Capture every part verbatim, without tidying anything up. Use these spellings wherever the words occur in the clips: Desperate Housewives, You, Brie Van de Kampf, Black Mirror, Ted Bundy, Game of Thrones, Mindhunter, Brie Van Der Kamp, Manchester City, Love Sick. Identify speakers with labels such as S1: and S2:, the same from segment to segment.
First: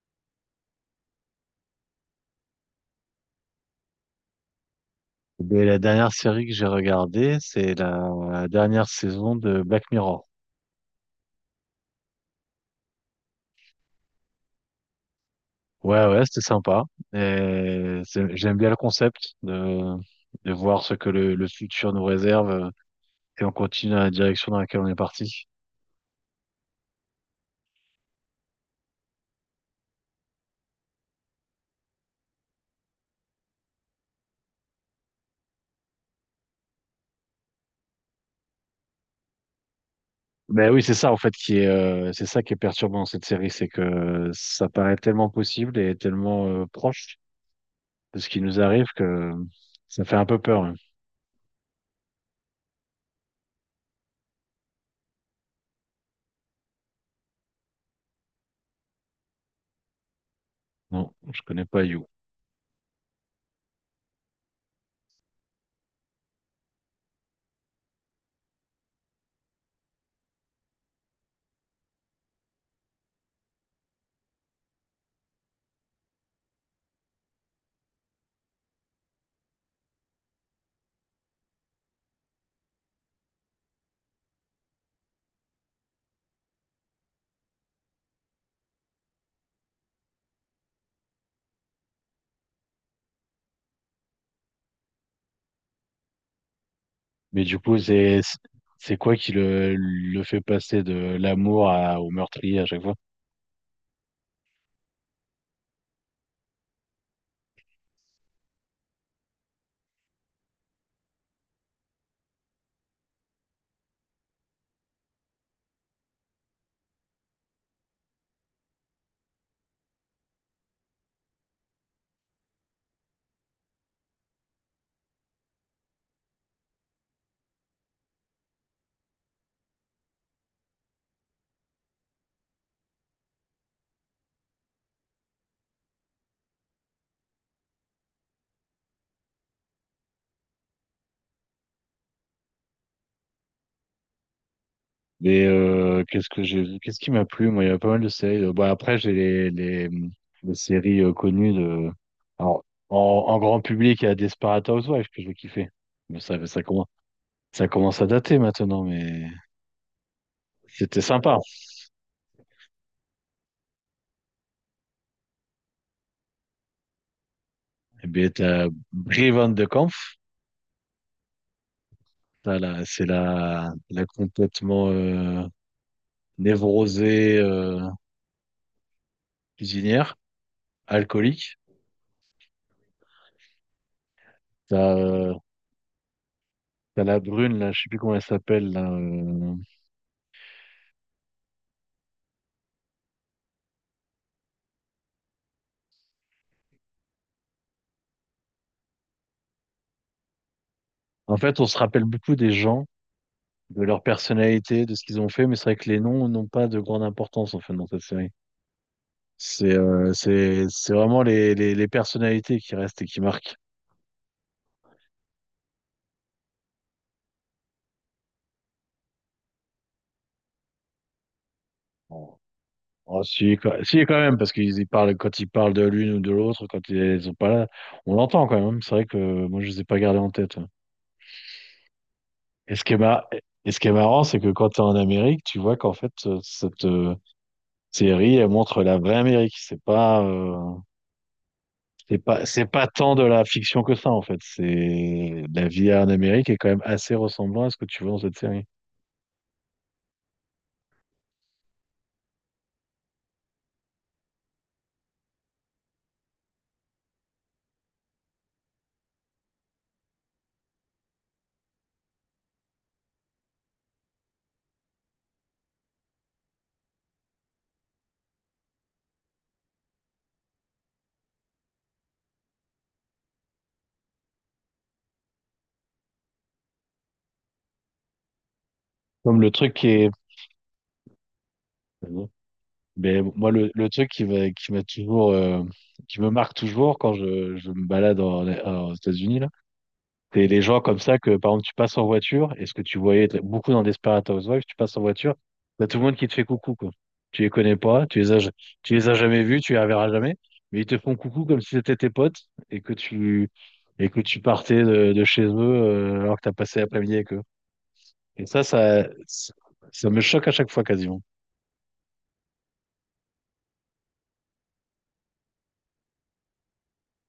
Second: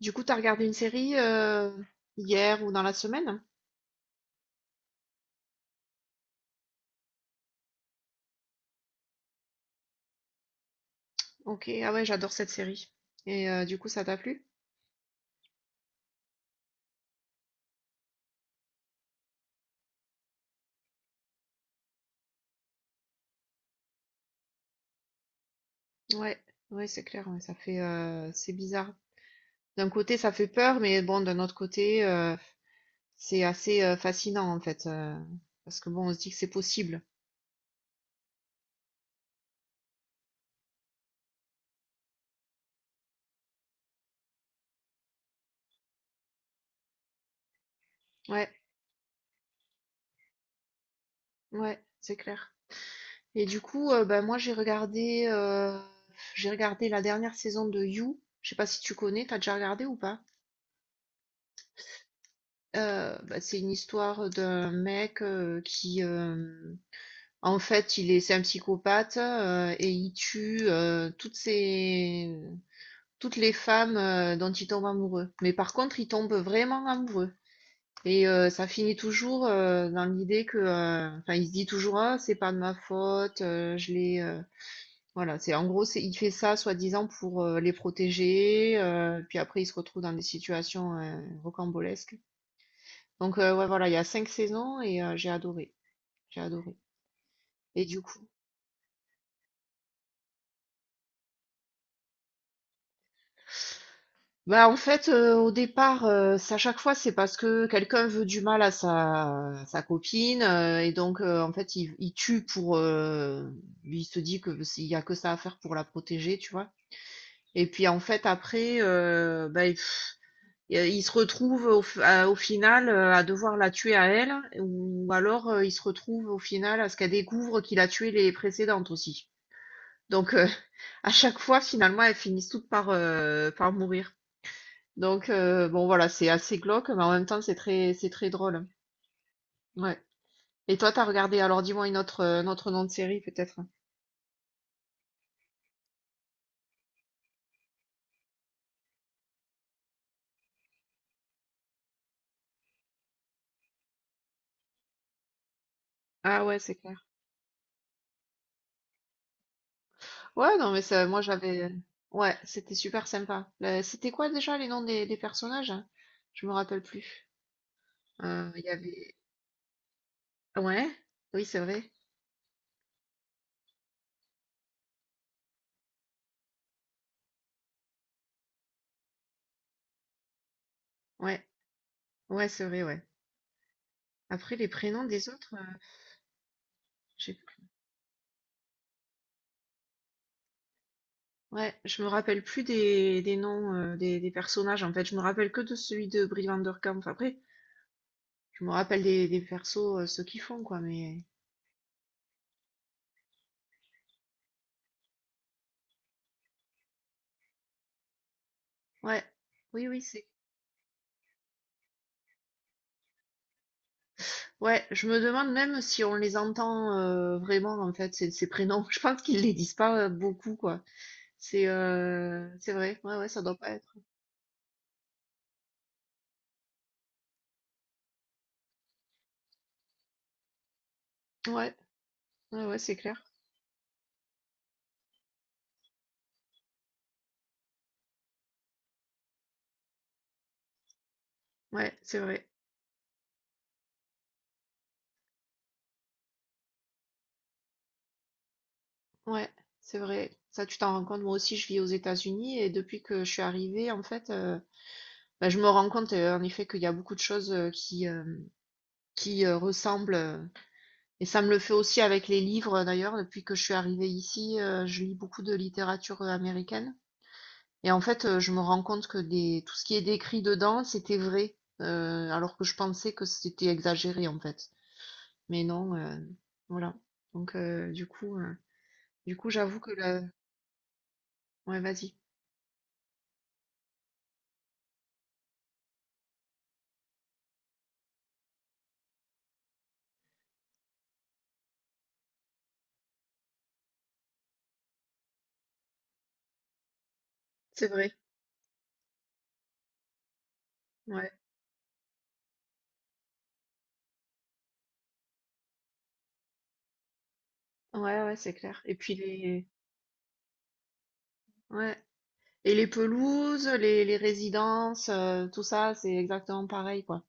S1: Du coup, t'as regardé une série euh, hier ou dans la semaine?
S2: Eh bien, la dernière série que j'ai regardée, c'est la dernière saison de Black Mirror.
S1: Ok, ah ouais, j'adore cette série. Et euh, du coup, ça t'a plu?
S2: Ouais, ouais, c'était sympa. Et c'est- j'aime bien le concept de, de voir ce que le, le futur nous réserve, euh, et on continue dans la direction dans laquelle on est parti.
S1: Ouais, ouais, c'est clair, ouais, ça fait, euh, c'est bizarre. D'un côté, ça fait peur, mais bon, d'un autre côté, euh, c'est assez euh, fascinant en fait, euh, parce que bon, on se dit que c'est possible.
S2: Ben oui, c'est ça en fait qui est, euh, c'est ça qui est perturbant dans cette série, c'est que ça paraît tellement possible et tellement euh, proche de ce qui
S1: Ouais,
S2: nous arrive que ça fait un peu peur, hein.
S1: ouais, c'est clair. Et du coup, euh, ben moi, j'ai regardé, euh, j'ai regardé la dernière saison de You. Je sais pas si tu connais, t'as déjà regardé ou pas?
S2: Non, je connais pas You.
S1: Heu, bah, c'est une histoire d'un mec, heu, qui, hem, en fait, il est c'est un psychopathe, heu et il tue, heu, toutes ses toutes les femmes, heu, dont il tombe amoureux. Mais par contre, il tombe vraiment amoureux et heu, ça finit toujours, heu, dans l'idée que, heu enfin, il se dit toujours: «Ah, c'est pas de ma faute, heu, je l'ai, heu» voilà, c'est en gros, c'est il fait ça soi-disant pour, heu, les protéger, heu, puis après il se retrouve dans des situations, heu, rocambolesques. Donc euh, ouais, voilà, il y a cinq saisons et euh, j'ai adoré, j'ai adoré.
S2: Mais du coup,
S1: Et du coup,
S2: c'est c'est quoi qui le, le fait passer de l'amour à, au meurtrier à chaque fois?
S1: bah en fait, euh, au départ, euh, c'est à chaque fois, c'est parce que quelqu'un veut du mal à sa, sa copine euh, et donc euh, en fait, il, il tue pour, euh, lui, il se dit que s'il y a que ça à faire pour la protéger, tu vois. Et puis en fait, après, euh, bah, il, il se retrouve au, f- à- au final euh, à devoir la tuer à elle, ou alors euh, il se retrouve au final à ce qu'elle découvre qu'il a tué les précédentes aussi. Donc, euh, à chaque fois, finalement, elles finissent toutes par, heu, par mourir. Donc heu, bon voilà, c'est assez glauque, mais en même temps, c'est très c'est très drôle. Ouais. Et toi, t'as regardé, alors dis-moi une autre, heu, un autre nom de série peut-être?
S2: Mais euh, qu'est-ce que j'ai vu? Qu'est-ce qui m'a plu? Moi, il y a pas mal de séries. Euh, Bon, après, j'ai les, les, les séries euh, connues de. Alors, en, en grand public, il y a Desperate Housewives que je vais kiffer. Mais ça,
S1: Ah ouais,
S2: ça
S1: c'est
S2: commence,
S1: clair.
S2: ça commence à dater maintenant, mais
S1: Ouais, non, mais
S2: c'était
S1: ça, moi
S2: sympa.
S1: j'avais, ouais, c'était super sympa. Le C'était quoi déjà les noms des des personnages? Je me rappelle plus.
S2: Et bien,
S1: Heu, il
S2: t'as
S1: y avait,
S2: Brie Van de Kampf.
S1: ouais, oui, c'est vrai.
S2: T'as la- C'est la, la complètement euh, névrosée, euh, cuisinière,
S1: Ouais,
S2: alcoolique.
S1: ouais, c'est vrai, ouais. Après les
S2: T'as
S1: prénoms des
S2: euh,
S1: autres, heu,
S2: T'as la
S1: j'ai,
S2: brune, là, je sais plus comment elle s'appelle là, euh.
S1: ouais, je me rappelle plus des, des noms euh, des, des personnages en fait. Je me rappelle que de celui de Brie Van Der Kamp. Après, je me rappelle des, des persos, euh, ceux qui font quoi. Mais
S2: En fait, on se rappelle beaucoup des gens, de leur personnalité, de ce qu'ils ont fait, mais c'est vrai que les noms n'ont pas de grande importance, en fait, dans cette série.
S1: ouais,
S2: C'est
S1: oui, oui,
S2: euh,
S1: c'est.
S2: c'est, c'est vraiment les, les, les personnalités qui restent et qui marquent.
S1: Ouais, je me demande même si on les entend euh, vraiment en fait ces, ces prénoms. Je pense qu'ils les disent pas euh, beaucoup quoi. C'est
S2: Bon.
S1: euh, c'est vrai. Ouais,
S2: Oh,
S1: ouais, ça
S2: si,
S1: doit pas
S2: quand,
S1: être.
S2: si, quand même, parce qu'ils y parlent, quand ils parlent de l'une ou de l'autre, quand ils sont pas là, on l'entend quand même. C'est vrai que euh, moi, je les ai pas gardés en tête, ouais.
S1: Ouais, ouais,
S2: Et
S1: ouais,
S2: ce qui
S1: c'est
S2: est
S1: clair.
S2: mar- et ce qui est marrant, c'est que quand tu es en Amérique, tu vois qu'en fait, euh, cette, euh, série, elle montre la vraie Amérique. C'est pas, euh,
S1: Ouais,
S2: c'est
S1: c'est
S2: pas,
S1: vrai.
S2: c'est pas tant de la fiction que ça, en fait. C'est la vie en Amérique est quand même assez ressemblant à ce que tu vois dans cette série.
S1: Ouais, c'est vrai. Ça, tu t'en rends compte. Moi aussi, je vis aux États-Unis et depuis que je suis arrivée en fait. euh, Bah, je me rends compte, heu, en effet, qu'il y a beaucoup de choses, heu, qui, hem, qui, heu, ressemblent, heu et ça me le fait aussi avec les livres, heu, d'ailleurs, depuis que je suis arrivée ici, heu, je lis beaucoup de littérature, heu, américaine et en fait, heu, je me rends compte que des tout ce qui est décrit dedans, c'était vrai, heu, alors que je pensais que c'était exagéré, en fait. Mais non, heu, voilà. Donc heu, du coup, heu, du
S2: Comme
S1: coup,
S2: le truc
S1: j'avoue
S2: qui
S1: que
S2: est,
S1: le ouais, vas-y.
S2: Mais moi le, le truc qui va, qui m'a toujours, euh, qui me marque toujours quand je, je me balade en- en- aux États-Unis là. C'est les gens comme ça que, par exemple, tu passes en voiture, et ce que tu voyais t- beaucoup dans Desperate Housewives, tu passes en voiture, t'as tout le monde qui te fait coucou, quoi. Tu les connais
S1: C'est
S2: pas,
S1: vrai,
S2: tu les as, ja- tu les as jamais vus, tu les reverras jamais, mais ils te font
S1: ouais.
S2: coucou comme si c'était tes potes et que tu, et que tu partais de, de chez eux, euh, alors que t'as passé l'après-midi avec eux.
S1: Ouais, ouais,
S2: Et
S1: c'est
S2: ça,
S1: clair et
S2: ça,
S1: puis les
S2: ça me choque à chaque fois quasiment.
S1: ouais. Et les pelouses, les, les résidences, euh, tout ça, c'est exactement pareil, quoi.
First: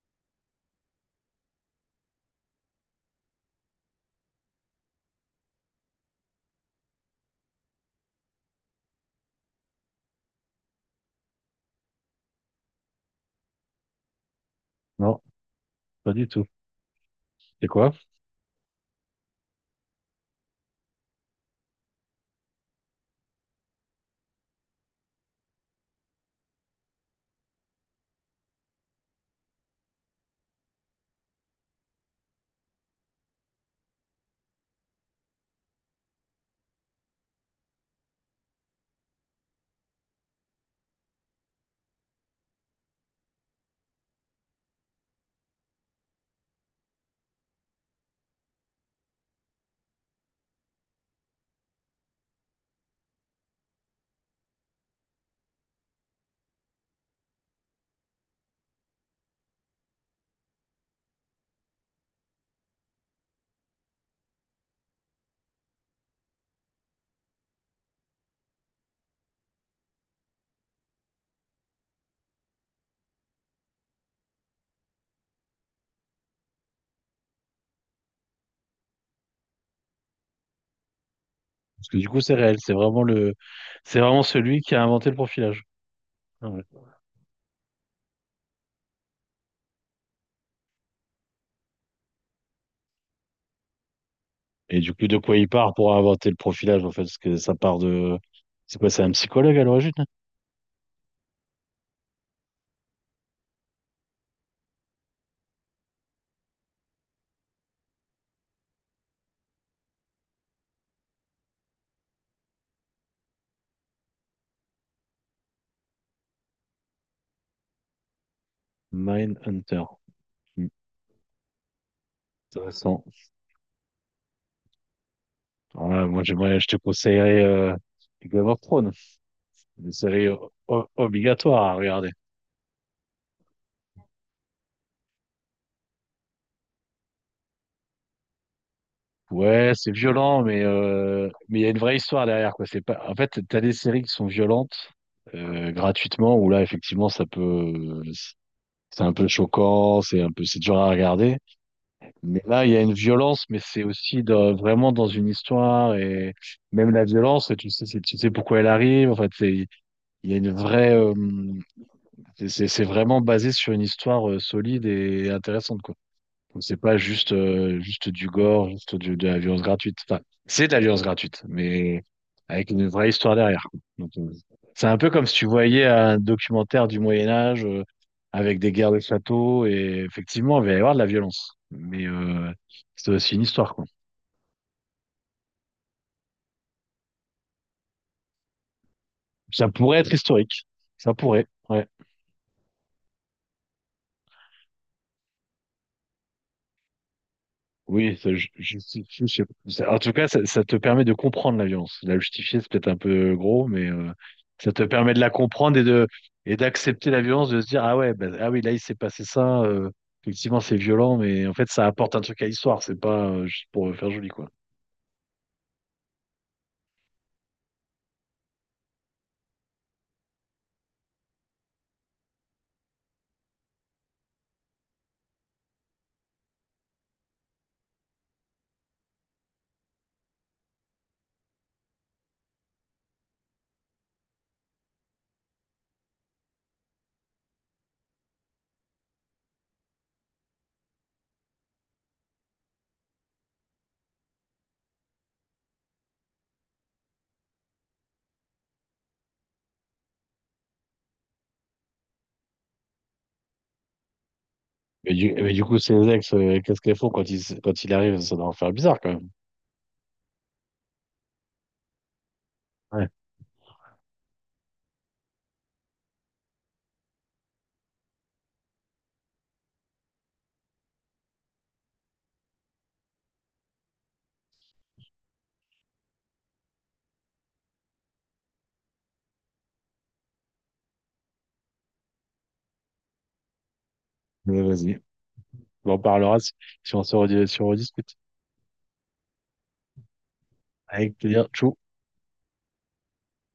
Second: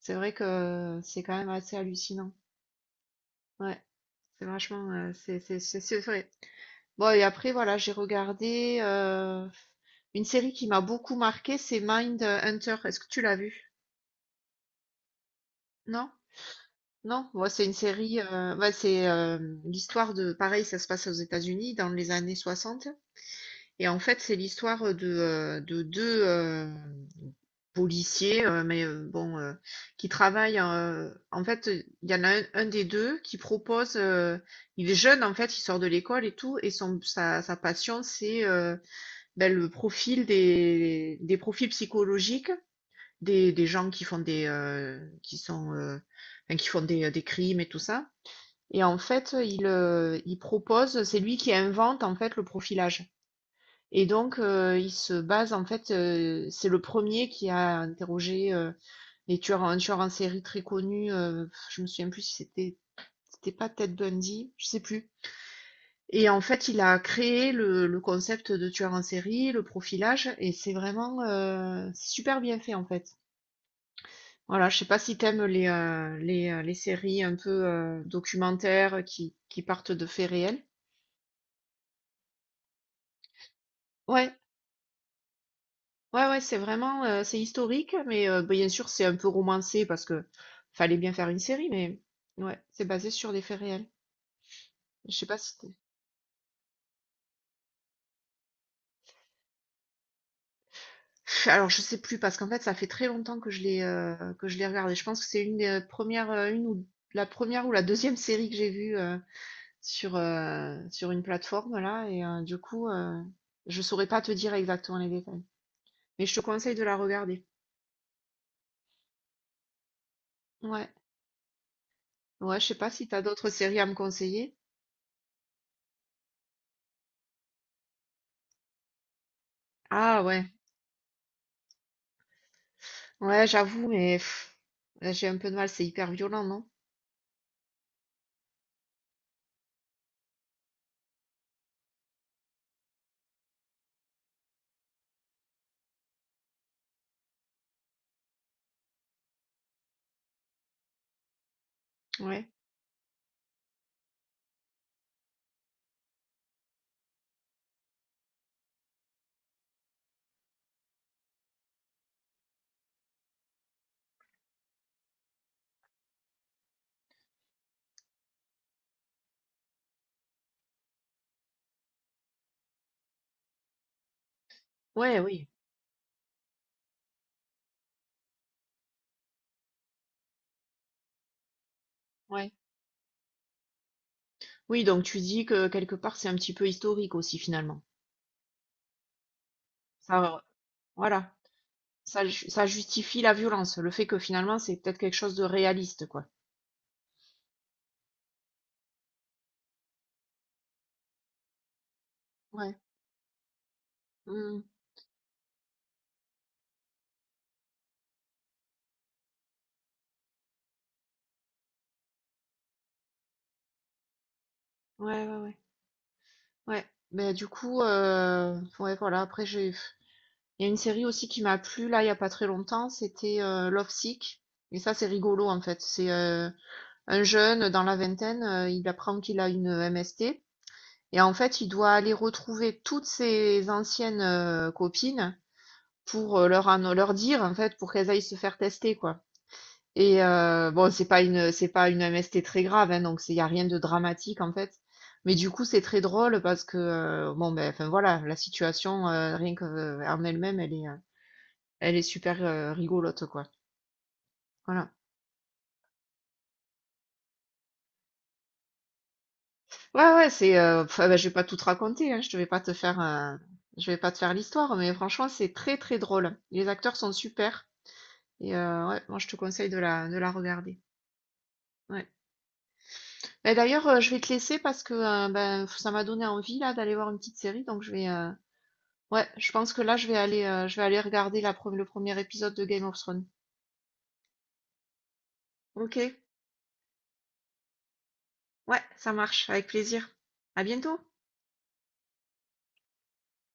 S1: C'est vrai que c'est quand même assez hallucinant. Ouais, c'est vachement, euh, c'est, c'est, c'est c'est vrai. Bon, et après, voilà, j'ai regardé euh, une série qui m'a beaucoup marqué, c'est Mindhunter. Est-ce que tu l'as vue?
S2: Non,
S1: Non?
S2: pas du tout.
S1: Non? Ouais, c'est
S2: C'est
S1: une
S2: quoi?
S1: série, euh, ouais, c'est euh, l'histoire de, pareil, ça se passe aux États-Unis dans les années soixante. Et en fait, c'est l'histoire euh, de, heu, de deux hem, policiers, heu, mais, heu, bon, heu, qui travaillent, heu, en fait, il y en a un un des deux qui propose, heu, il est jeune, en fait, il sort de l'école et tout et son sa sa passion, c'est, heu, bah, le profil des des profils psychologiques des des gens qui font des, heu, qui sont, heu, enfin, qui font des, des crimes et tout ça, et en fait, il, heu, il propose c'est lui qui invente, en fait, le profilage. Et donc, heu, il se base en fait, heu, c'est le premier qui a interrogé, heu, les tueurs en un tueur en série très connu, heu, je me souviens plus si c'était, c'était pas Ted Bundy, je sais plus. Et en fait, il a créé le le concept de tueur en série, le profilage et c'est vraiment, heu, super bien fait en fait. Voilà, je sais pas si t'aimes les, heu, les, heu, les séries un peu, heu, documentaires qui qui partent de faits réels?
S2: Parce que du coup, c'est réel. C'est vraiment le, c'est vraiment
S1: Ouais.
S2: celui qui a inventé le profilage.
S1: Ouais, ouais,
S2: Ah
S1: c'est
S2: ouais.
S1: vraiment, heu, c'est historique, mais heu, bien sûr, c'est un peu romancé parce que fallait bien faire une série, mais ouais, c'est basé sur des faits réels.
S2: Et du coup,
S1: Je
S2: de
S1: sais
S2: quoi
S1: pas
S2: il
S1: si tu,
S2: part pour inventer le profilage, en fait, parce que ça part de, c'est quoi, c'est un psychologue à l'origine, hein?
S1: alors je sais plus parce qu'en fait, ça fait très longtemps que je l'ai, heu, que je l'ai regardé. Je pense que c'est une des, premières, heu, une ou la première ou la deuxième série que j'ai vue, heu, sur, heu, sur une plateforme là et heu, du coup, heu, je saurais pas te dire exactement les détails, mais je te conseille de la regarder.
S2: Mindhunter. Hmm,
S1: Ouais, ouais, je sais pas
S2: intéressant.
S1: si t'as d'autres séries à me conseiller?
S2: Alors là, moi, j'aimerais, je te conseillerais, euh, Game of Thrones. Une
S1: Ah
S2: série
S1: ouais.
S2: o- o- obligatoire à regarder.
S1: Ouais, j'avoue, mais pff, là, j'ai un peu de mal, c'est hyper violent, non?
S2: Ouais, c'est violent, mais, euh, mais il y a une vraie histoire derrière, quoi. C'est pas, en fait, t'as des séries qui sont violentes, euh, gratuitement, où là, effectivement, ça peut, c'est un peu choquant, c'est un peu, c'est dur à regarder. Mais
S1: Ouais.
S2: là, il y a une violence, mais c'est aussi dans- vraiment dans une histoire, et même la violence, tu sais, c'est- tu sais pourquoi elle arrive. En fait, c'est, il y a une vraie, euh, c'est, c'est c'est vraiment basé sur une histoire euh, solide et intéressante, quoi. C'est pas juste, euh, juste du gore, juste du- de la violence gratuite. Enfin, c'est de la violence gratuite, mais avec une vraie histoire derrière. Donc, euh, c'est un peu
S1: Ouais,
S2: comme si tu
S1: oui,
S2: voyais un documentaire du Moyen Âge, euh, avec des guerres de châteaux et effectivement, il va y avoir de la violence. Mais euh,
S1: ouais.
S2: c'est aussi une histoire, quoi.
S1: Oui, donc tu dis que quelque part, c'est un petit peu historique aussi, finalement.
S2: Ça pourrait être
S1: Ça, euh,
S2: historique. Ça
S1: voilà,
S2: pourrait, ouais.
S1: ça, ju- ça justifie la violence, le fait que finalement, c'est peut-être quelque chose de réaliste, quoi.
S2: Oui, ça ju- justifie, je sais pas. Ça- En tout cas, ça, ça te permet de comprendre la violence. La justifier, c'est
S1: Ouais.
S2: peut-être un peu gros, mais euh,
S1: Hmm.
S2: ça te permet de la comprendre et de et d'accepter la violence, de se dire, ah ouais, bah, ah oui, là, il s'est passé ça. Euh, effectivement, c'est violent, mais en fait, ça apporte un truc à l'histoire. C'est pas euh, juste pour faire joli, quoi.
S1: Ouais, ouais, ouais. Ouais. Mais du coup, euh, ouais, voilà, après, j'ai... Il y a une série aussi qui m'a plu, là, il y a pas très longtemps, c'était euh, Love Sick. Et ça, c'est rigolo, en fait. C'est euh, un jeune dans la vingtaine, euh, il apprend qu'il a une M S T. Et en fait, il doit aller retrouver toutes ses anciennes euh, copines pour euh, leur, anno- leur dire, en fait, pour qu'elles aillent se faire tester, quoi. Et euh, bon, c'est pas une, c'est pas une M S T très grave, hein, donc il y a rien de dramatique, en fait. Mais du coup, c'est très drôle parce que, euh, bon, ben, enfin voilà, la situation, euh, rien que, euh, en elle-même, elle est, euh, elle est super euh, rigolote, quoi. Voilà.
S2: Mais du, mais du coup, ces ex, euh, qu'est-ce qu'elles font quand il, s- quand il arrive? Ça doit en faire bizarre, quand même.
S1: Ouais, ouais, c'est, euh, pff, ben, je vais pas tout te raconter, hein, je te vais pas te faire,
S2: Ouais,
S1: euh, je vais pas te faire l'histoire, mais franchement, c'est très, très drôle. Les acteurs sont super. Et heu, ouais, moi je te conseille de la de la regarder. Ouais. Bah, d'ailleurs, heu, je vais te laisser parce que, heu, ben, ça m'a donné envie là d'aller voir une petite série, donc je vais, heu, ouais, je pense que là je vais aller, heu, je vais aller regarder la pre le premier épisode de Game of Thrones.
S2: mais vas-y. On en
S1: OK,
S2: parlera si, si on se redis- si on rediscute.
S1: ouais, ça marche, avec plaisir. À bientôt.
S2: Avec plaisir. Tchou.